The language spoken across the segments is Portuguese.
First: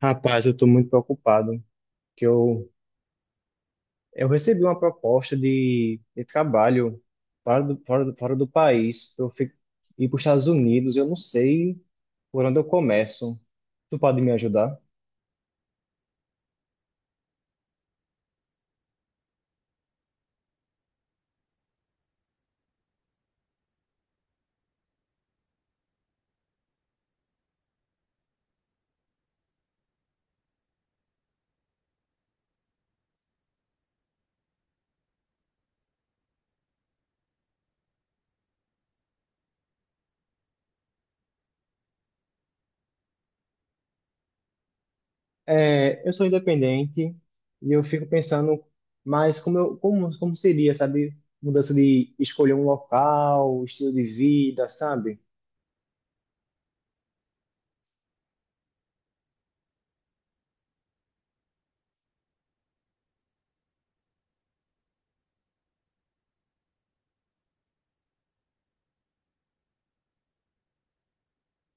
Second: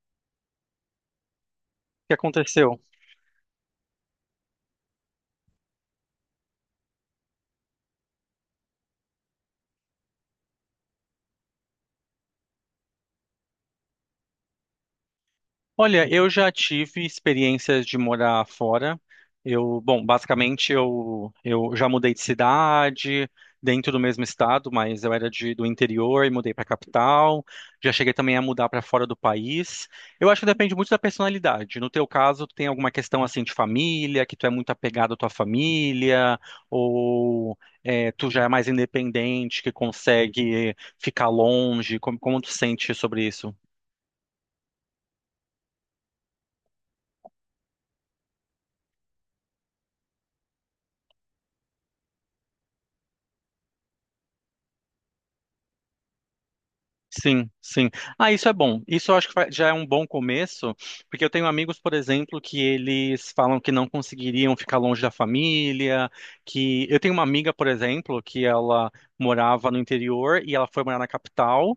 Rapaz, eu estou muito preocupado, Que que eu, aconteceu? eu recebi uma proposta de trabalho fora do país, para eu ir para os Estados Unidos. Eu não sei por onde eu começo. Tu pode me ajudar? Olha, eu já tive experiências de morar fora. Eu, bom, basicamente eu já mudei de cidade, dentro do mesmo estado, mas eu era de, do interior e mudei para a capital. Já cheguei também a mudar para fora do país. Eu acho que depende muito da personalidade. No teu caso, tu tem alguma questão assim de família, que tu é muito apegado à tua família, ou é, tu já é mais independente, que consegue ficar longe? Como tu sente sobre isso? É, eu sou independente e eu fico pensando, mas como seria, sabe, mudança de escolher um local, estilo de vida, sabe? Sim, sim. Ah, isso é bom. Isso eu acho que vai- já é um bom começo, porque eu tenho amigos, por exemplo, que eles falam que não conseguiriam ficar longe da família, que eu tenho uma amiga, por exemplo, que ela morava no interior e ela foi morar na capital.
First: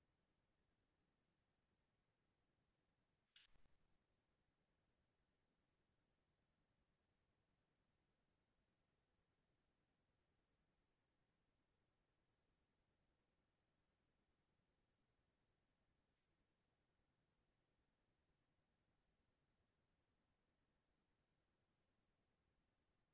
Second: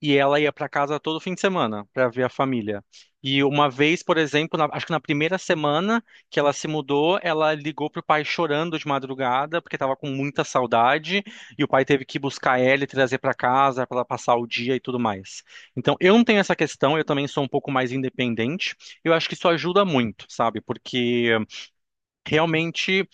E ela ia para casa todo fim de semana para ver a família. E uma vez, por exemplo, na- acho que na primeira semana que ela se mudou, ela ligou pro pai chorando de madrugada porque estava com muita saudade e o pai teve que buscar ela e trazer para casa para ela passar o dia e tudo mais. Então, eu não tenho essa questão, eu também sou um pouco mais independente. Eu acho que isso ajuda muito, sabe? Porque realmente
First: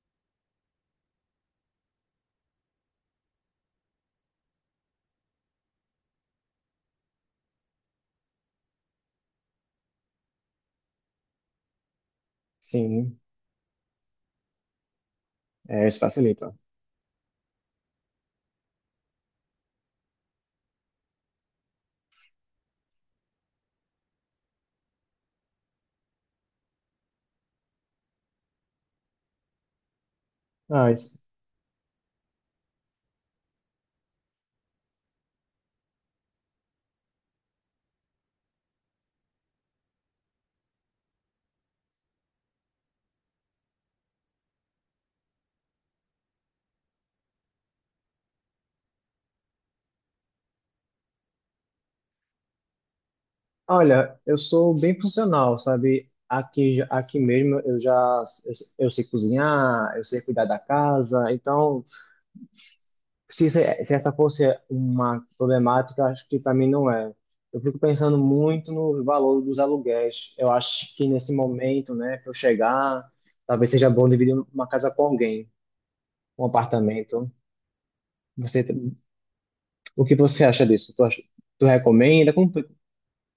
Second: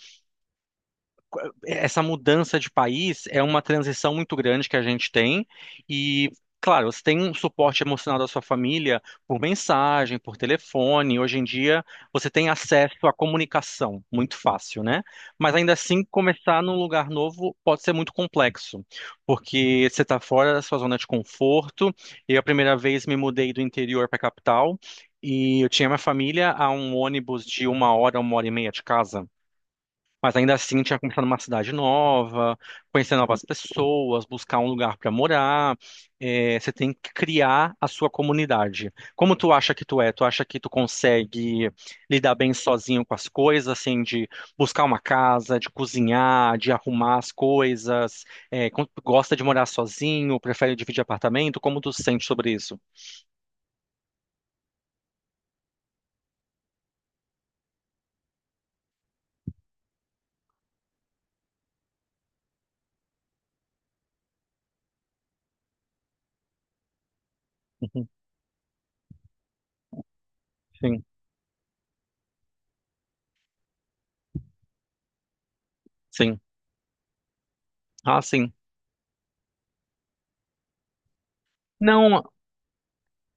essa mudança de país é uma transição muito grande que a gente tem e claro, você tem um suporte emocional da sua família por mensagem, por telefone. Hoje em dia, você tem acesso à Sim, comunicação muito fácil, né? Mas ainda é, isso assim, facilita. começar num lugar novo pode ser muito complexo, porque você está fora da sua zona de conforto. Eu, a primeira vez, me mudei do interior para a capital e eu tinha minha família a um ônibus de uma hora e meia de casa. Mas ainda assim, Ah, tinha isso. começado numa cidade nova, conhecer novas pessoas, buscar um lugar para morar. É, você tem que criar a sua comunidade. Como tu acha que tu é? Tu acha que tu consegue lidar bem sozinho com as coisas, assim, de buscar uma casa, de cozinhar, de arrumar as coisas? É, con- gosta de morar sozinho? Prefere dividir apartamento? Como tu se sente sobre isso? Olha, eu sou bem funcional, sabe? Aqui, aqui mesmo eu sei cozinhar, eu sei cuidar da casa. Então, se essa fosse uma problemática, acho que para mim não é. Eu fico Uhum, pensando muito no valor dos aluguéis. Eu acho sim, que nesse momento, né, que eu chegar, talvez seja bom dividir uma casa com alguém, sim. um apartamento. Ah, sim. Você, o que você acha disso? Tu Não, recomenda?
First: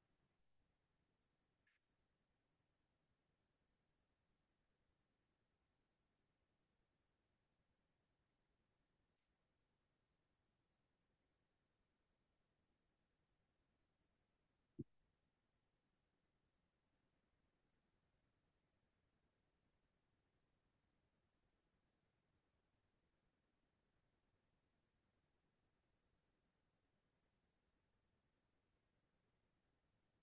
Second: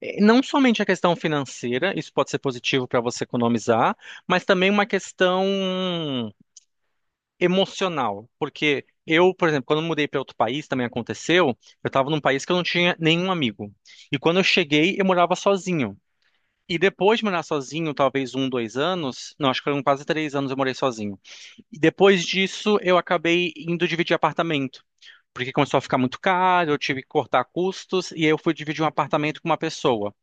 não somente a questão financeira, isso pode ser positivo para você economizar, mas também uma questão emocional, porque eu, por exemplo, quando eu mudei para outro país, também aconteceu, eu estava num país que eu não tinha nenhum amigo. E quando eu cheguei, eu morava sozinho. E depois de morar sozinho, talvez um, dois anos, não, acho que foram quase três anos eu morei sozinho. E depois disso, eu acabei indo dividir apartamento porque começou a ficar muito caro, eu tive que cortar custos, e aí eu fui dividir um apartamento com uma pessoa.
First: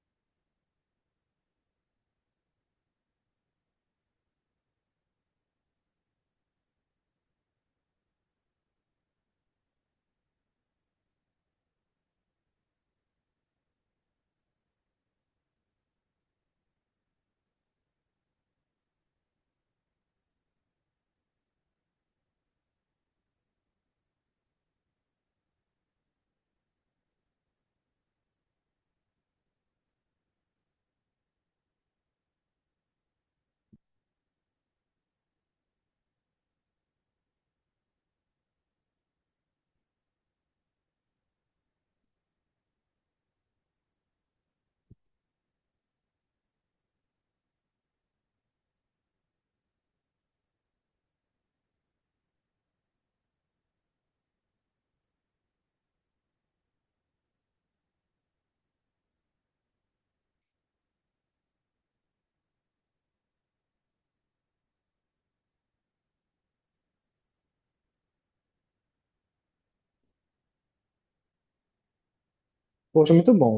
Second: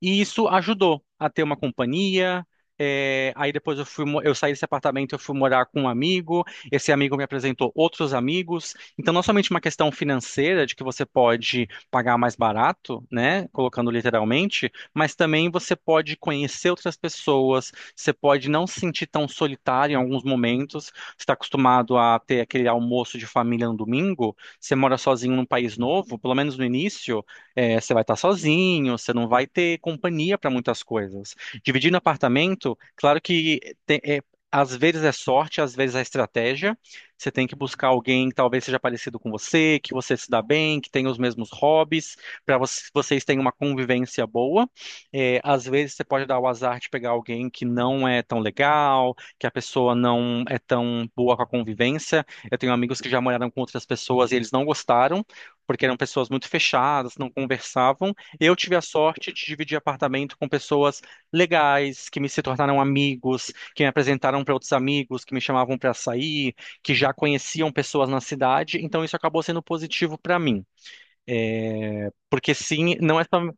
E isso ajudou a ter uma companhia. É, aí depois eu fui, mo- eu saí desse apartamento, eu fui morar com um amigo. Esse amigo me apresentou outros amigos. Então, não somente uma questão financeira de que você pode pagar mais barato, né, colocando literalmente, mas também você pode conhecer outras pessoas. Você pode não se sentir tão solitário em alguns momentos. Você está acostumado a ter aquele almoço de família no domingo. Você mora sozinho num país novo, pelo menos no início. É, você vai estar sozinho, você não vai ter companhia para muitas coisas. Dividindo apartamento, claro que te- é, às vezes é sorte, às vezes é estratégia. Você tem que buscar alguém que talvez seja parecido com você, que você se dá bem, que tenha os mesmos hobbies, para vocês tenham uma convivência boa. É, às vezes você pode dar o azar de pegar alguém que não é tão legal, que a pessoa não é tão boa com a convivência. Eu tenho amigos que já moraram com outras pessoas e eles não gostaram porque eram pessoas muito fechadas, não conversavam. Eu tive a sorte de dividir apartamento com pessoas legais, que me se tornaram amigos, que me apresentaram para outros amigos, que me chamavam para sair, que já conheciam pessoas na cidade. Então isso acabou sendo positivo para mim. É, porque sim, Poxa, não é muito só bom.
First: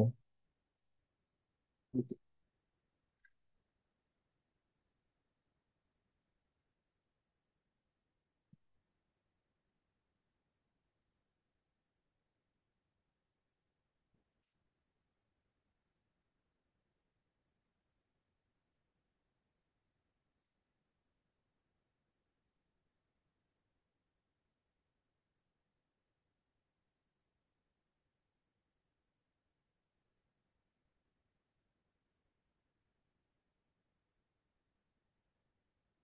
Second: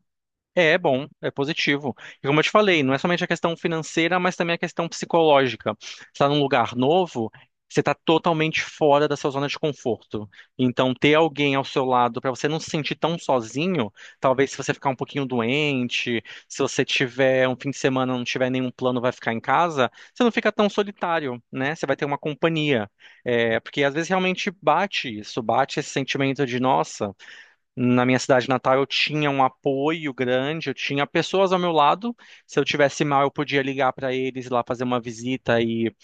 é, é bom, é positivo. E como eu te falei, não é somente a questão financeira, mas também a questão psicológica. Você está num lugar novo, você está totalmente fora da sua zona de conforto. Então, ter alguém ao seu lado para você não se sentir tão sozinho, talvez se você ficar um pouquinho doente, se você tiver um fim de semana, não tiver nenhum plano, vai ficar em casa, você não fica tão solitário, né? Você vai ter uma companhia. É, porque às vezes realmente bate isso, bate esse sentimento de, nossa. Na minha cidade natal, eu tinha um apoio grande, eu tinha pessoas ao meu lado. Se eu tivesse mal, eu podia ligar para eles lá fazer uma visita e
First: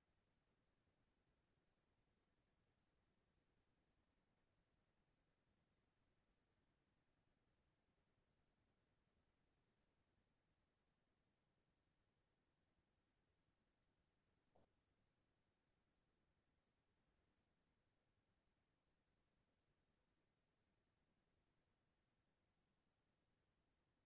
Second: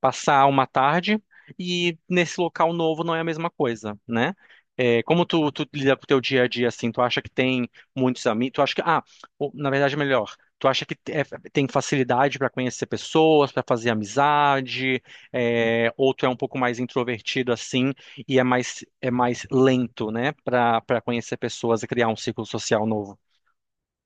passar uma tarde e nesse local novo não é a mesma coisa, né? É, como tu, tu lida com o teu dia a dia assim, tu acha que tem muitos amigos, tu acha que, ah, o- na verdade é melhor, tu acha que te- é- tem facilidade para conhecer pessoas, para fazer amizade, é, ou tu é um pouco mais introvertido assim e é mais lento, né, para conhecer pessoas e criar um ciclo social novo?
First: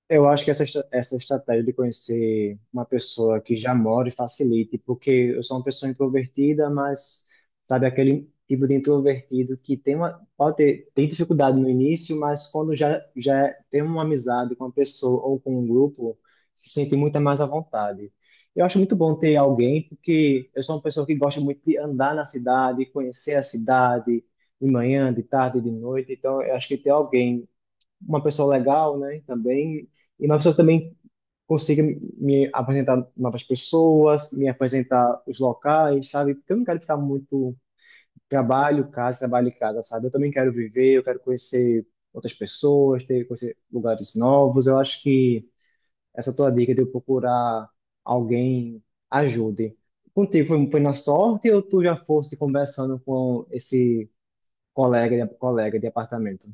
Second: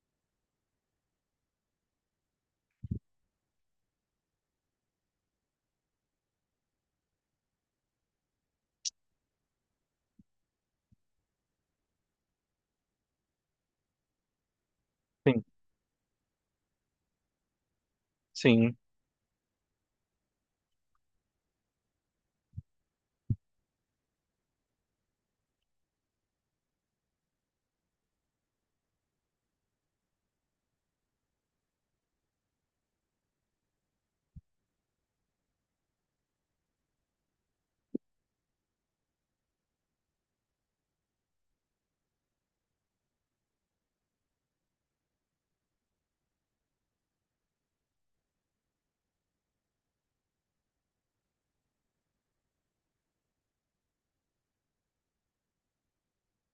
Eu acho que essa estratégia de conhecer uma pessoa que já mora e facilite, porque eu sou uma pessoa introvertida, mas sabe aquele tipo de introvertido que pode ter, tem dificuldade no início, mas quando já tem uma amizade com uma pessoa ou Sim, com um grupo, se sente muito mais à vontade. Eu sim, acho muito bom ter alguém, porque eu sou uma pessoa que gosta muito de andar na cidade, conhecer a cidade de manhã, de tarde, de noite. Então, eu acho que ter alguém, uma pessoa legal, né? Também. E uma pessoa que também consiga me apresentar novas pessoas, me apresentar os locais, sabe? Porque eu não quero ficar muito trabalho, casa, trabalho e casa, sabe? Eu também quero viver, eu quero conhecer outras pessoas, ter, conhecer lugares novos. Eu acho que essa tua dica de eu procurar alguém ajude. Contigo foi na sorte ou tu já fosse conversando com esse colega de apartamento?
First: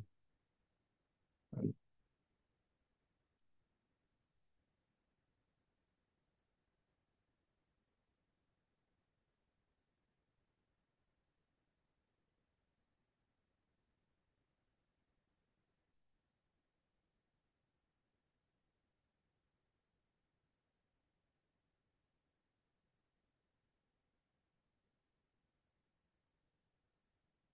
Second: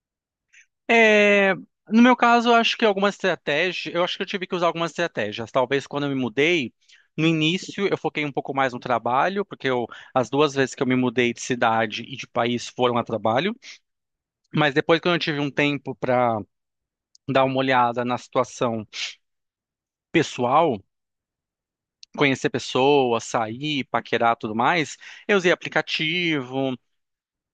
é, no meu caso, eu acho que algumas estratégias, eu acho que eu tive que usar algumas estratégias. Talvez quando eu me mudei, no início eu foquei um pouco mais no trabalho, porque eu, as duas vezes que eu me mudei de cidade e de país foram a trabalho. Mas depois, quando eu tive um tempo para dar uma olhada na situação pessoal, conhecer pessoas, sair, paquerar, tudo mais, eu usei aplicativo,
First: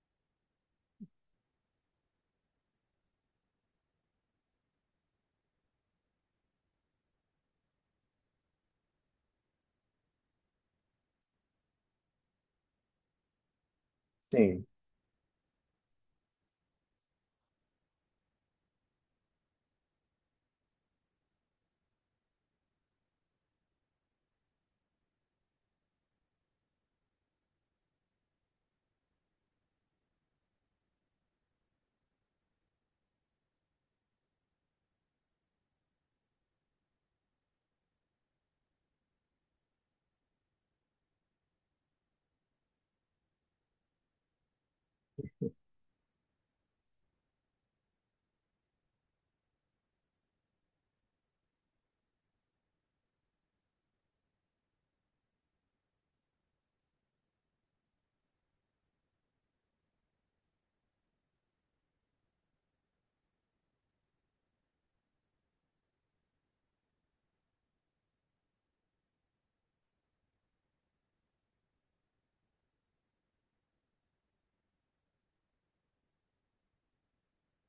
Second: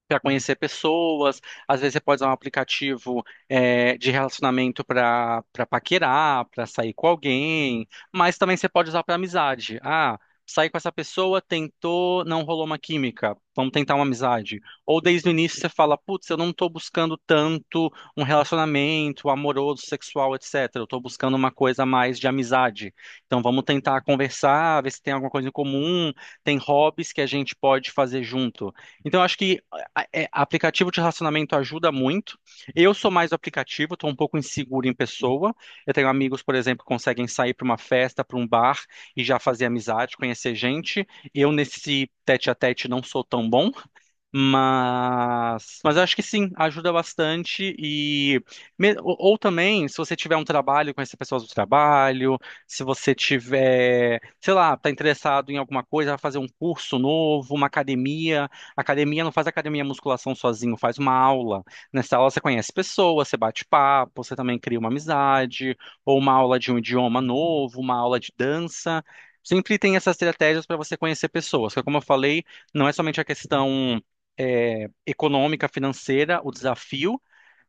para conhecer pessoas, às vezes você pode usar um aplicativo é, de relacionamento para paquerar, para sair com alguém, mas também você pode usar para amizade. Ah, saí com essa pessoa, tentou, não rolou uma química, vamos tentar uma amizade. Sim. Ou desde o início você fala, putz, eu não estou buscando tanto um relacionamento amoroso, sexual, etc. Eu estou buscando uma coisa mais de amizade. Então vamos tentar conversar, ver se tem alguma coisa em comum, tem hobbies que a gente pode fazer junto. Então, eu acho que a- é, aplicativo de relacionamento ajuda muito. Eu sou mais do aplicativo, estou um pouco inseguro em pessoa. Eu tenho amigos, por exemplo, que conseguem sair para uma festa, para um bar e já fazer amizade, conhecer gente. Eu, nesse tete a tete, não sou tão bom. Mas eu acho que sim, ajuda bastante e me- ou também, se você tiver um trabalho, conhecer pessoas do trabalho, se você tiver, sei lá, tá interessado em alguma coisa, vai fazer um curso novo, uma academia, academia não faz academia musculação sozinho, faz uma aula. Nessa aula você conhece pessoas, você bate papo, você também cria uma amizade, ou uma aula de um idioma novo, uma aula de dança. Sempre tem essas estratégias para você conhecer pessoas, que como eu falei, não é somente a questão é, econômica, financeira, o desafio,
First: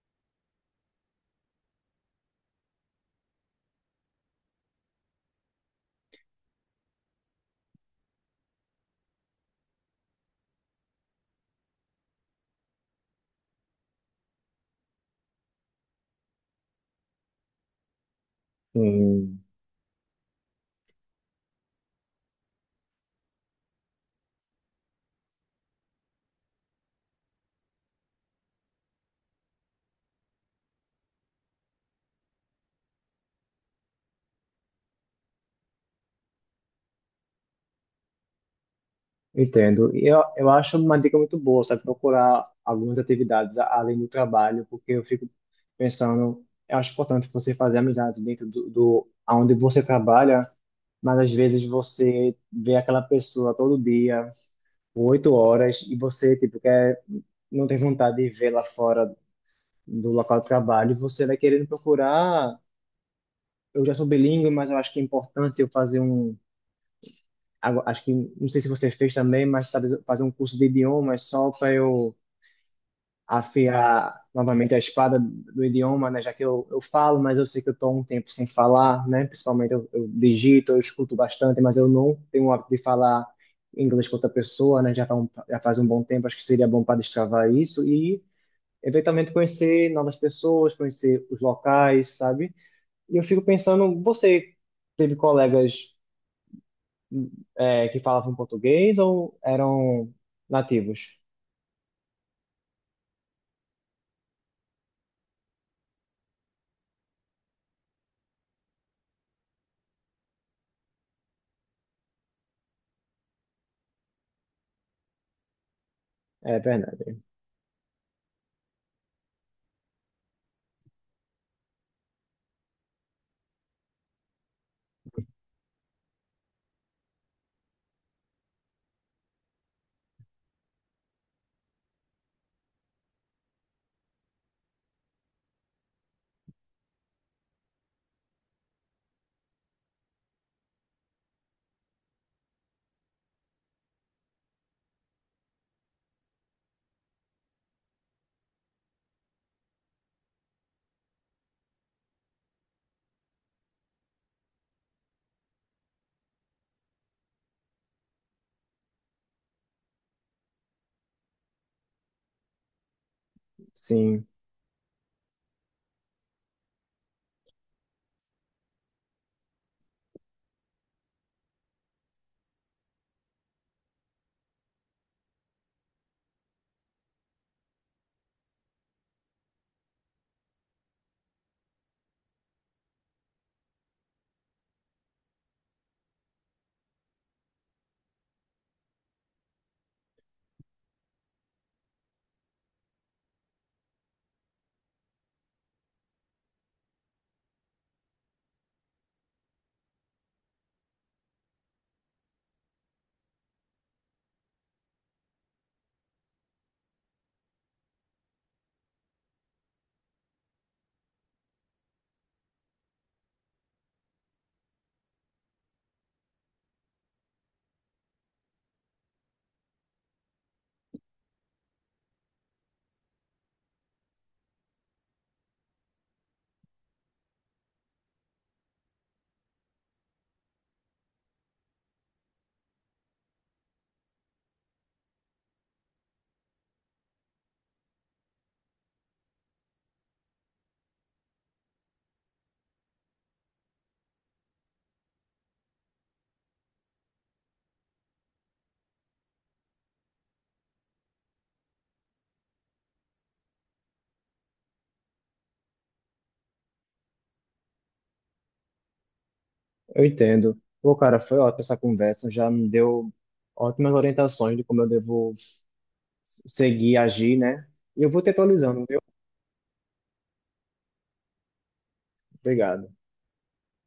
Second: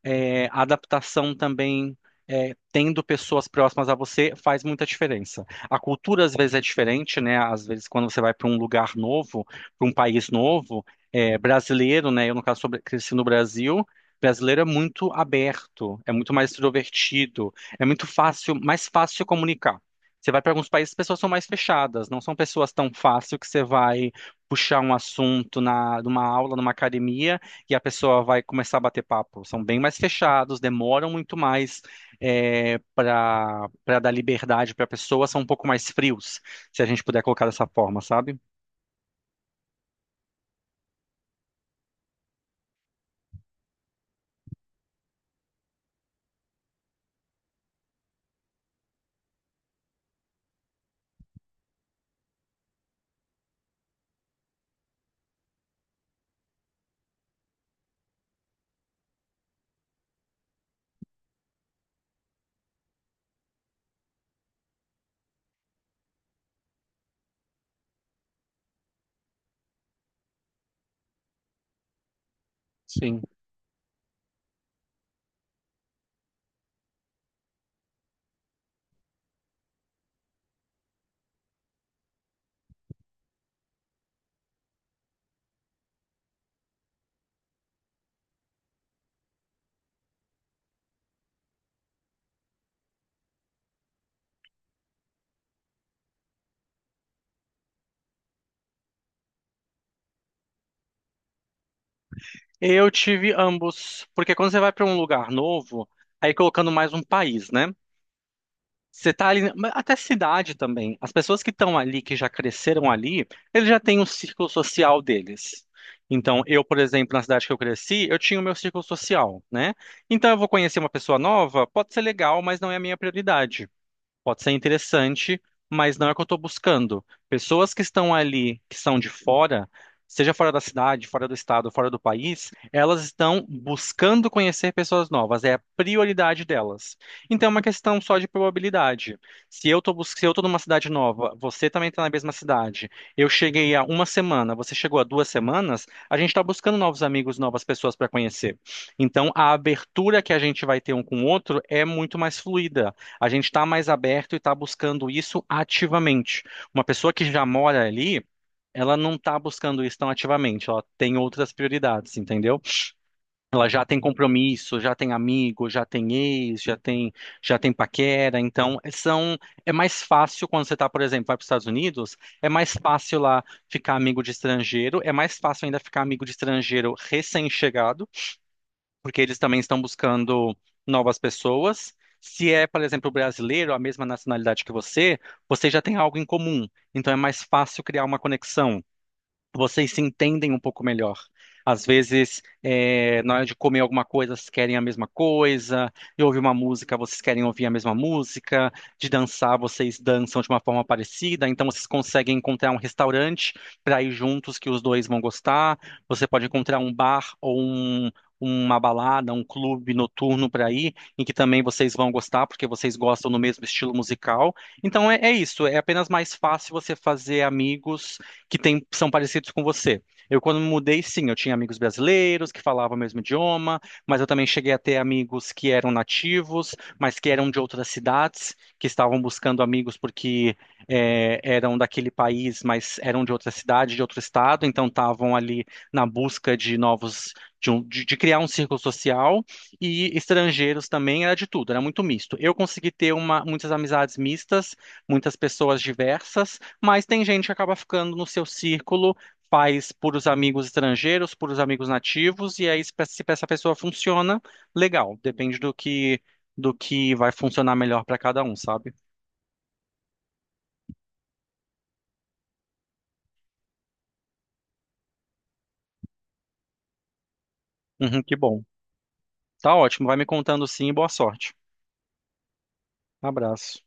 é, a adaptação também, é, tendo pessoas próximas a você, faz muita diferença. A cultura às vezes é diferente, né? Às vezes quando você vai para um lugar novo, para um país novo, é, brasileiro, né? Eu no caso sou, bra- cresci no Brasil. Brasileiro é muito aberto, é muito mais extrovertido, é muito fácil, mais fácil se Sim. comunicar. Você vai para alguns países, as pessoas são mais fechadas, não são pessoas tão fácil que você vai puxar um assunto na, numa aula, numa academia que a pessoa vai começar a bater papo. São bem mais fechados, demoram muito mais para dar liberdade para a pessoa, são um pouco mais frios, se a gente puder colocar dessa forma, sabe? Entendo. E eu acho uma dica muito boa, sabe? Procurar algumas atividades além do trabalho, porque eu fico pensando, eu acho importante você fazer amizade dentro do aonde você trabalha, mas às vezes você vê aquela pessoa todo dia, por oito horas, e você, tipo, quer, não tem vontade de vê-la fora do local de trabalho, e você vai querendo procurar. Eu já sou bilíngue, mas eu acho que é importante eu fazer um. Agora, acho que, não sei se você fez também, mas talvez eu fazer um curso de idiomas só para eu Sim. afiar novamente a espada do idioma, né? Já que eu falo, mas eu sei que eu estou um tempo sem falar, né? Principalmente eu digito, eu escuto bastante, mas eu não tenho o hábito de falar inglês com outra pessoa, né? Já faz um bom tempo, acho que seria bom para destravar isso e eventualmente conhecer novas pessoas, conhecer os locais, sabe? E eu fico pensando, você teve colegas que falavam português ou eram nativos? Eu tive ambos, porque quando você vai para um lugar novo, aí colocando mais um país, né? Você tá ali, mas até cidade também. As pessoas que estão ali, que já cresceram ali, eles já têm um círculo social deles. Então, É eu, por verdade, exemplo, na cidade que eu cresci, eu tinha o meu círculo social, né? Então, eu vou conhecer uma pessoa nova, pode ser legal, mas não é a minha prioridade. Pode ser interessante, mas não é o que eu estou buscando. Pessoas que estão ali, que são de fora, seja fora da cidade, fora do estado, fora do país, elas estão buscando conhecer pessoas novas, é a prioridade delas. Então é uma questão só de probabilidade. Se eu estou se eu tô numa cidade nova, você também está na mesma cidade, eu cheguei há uma semana, você chegou há duas semanas, a gente está buscando novos amigos, novas pessoas para conhecer. Então a abertura que a gente vai ter um com o outro é muito mais fluida. A gente está mais aberto e está buscando isso ativamente. Uma pessoa que já mora ali, ela não está buscando isso tão ativamente, ela tem outras prioridades, entendeu? Ela já tem sim. compromisso, já tem amigo, já tem ex, já tem paquera, então são, é mais fácil quando você está, por exemplo, vai para os Estados Unidos, é mais fácil lá ficar amigo de estrangeiro, é mais fácil ainda ficar amigo de estrangeiro recém-chegado porque eles também estão buscando novas pessoas. Se é, por exemplo, brasileiro, a mesma nacionalidade que você, você já tem algo em comum. Então é mais fácil criar uma conexão vocês se entendem um pouco melhor. Às vezes, na hora de comer alguma coisa, vocês querem a mesma coisa, de ouvir uma música, vocês querem ouvir a mesma música, de dançar, vocês dançam de uma forma parecida, então vocês conseguem encontrar um restaurante para ir juntos que os dois vão gostar, você pode encontrar um bar ou um- uma balada, um clube noturno para ir, em que também vocês vão gostar, porque vocês gostam do mesmo estilo musical. Então é isso, é apenas mais fácil você fazer amigos que tem, são parecidos com você. Eu, quando me mudei, sim, eu tinha amigos brasileiros que falavam o mesmo idioma, mas eu também cheguei a ter amigos que eram nativos, mas que eram de outras cidades, que estavam buscando amigos porque eram daquele país, mas eram de outra cidade, de outro estado, então estavam ali na busca de novos, de, um- de criar um círculo social, e estrangeiros também, era de tudo, era muito misto. Eu consegui ter uma, muitas amizades mistas, muitas pessoas diversas, mas tem gente que acaba ficando no seu círculo, faz por os amigos estrangeiros, por os amigos nativos, e aí se pe- se essa pessoa funciona, legal. Depende do que vai funcionar melhor para cada um, sabe? Eu entendo. Pô, cara, foi ótima essa conversa, já me deu ótimas orientações de como eu devo seguir, agir, né? E eu vou Uhum, te que bom. atualizando, viu? Tá ótimo. Vai me contando sim. Boa sorte. Obrigado. Abraço.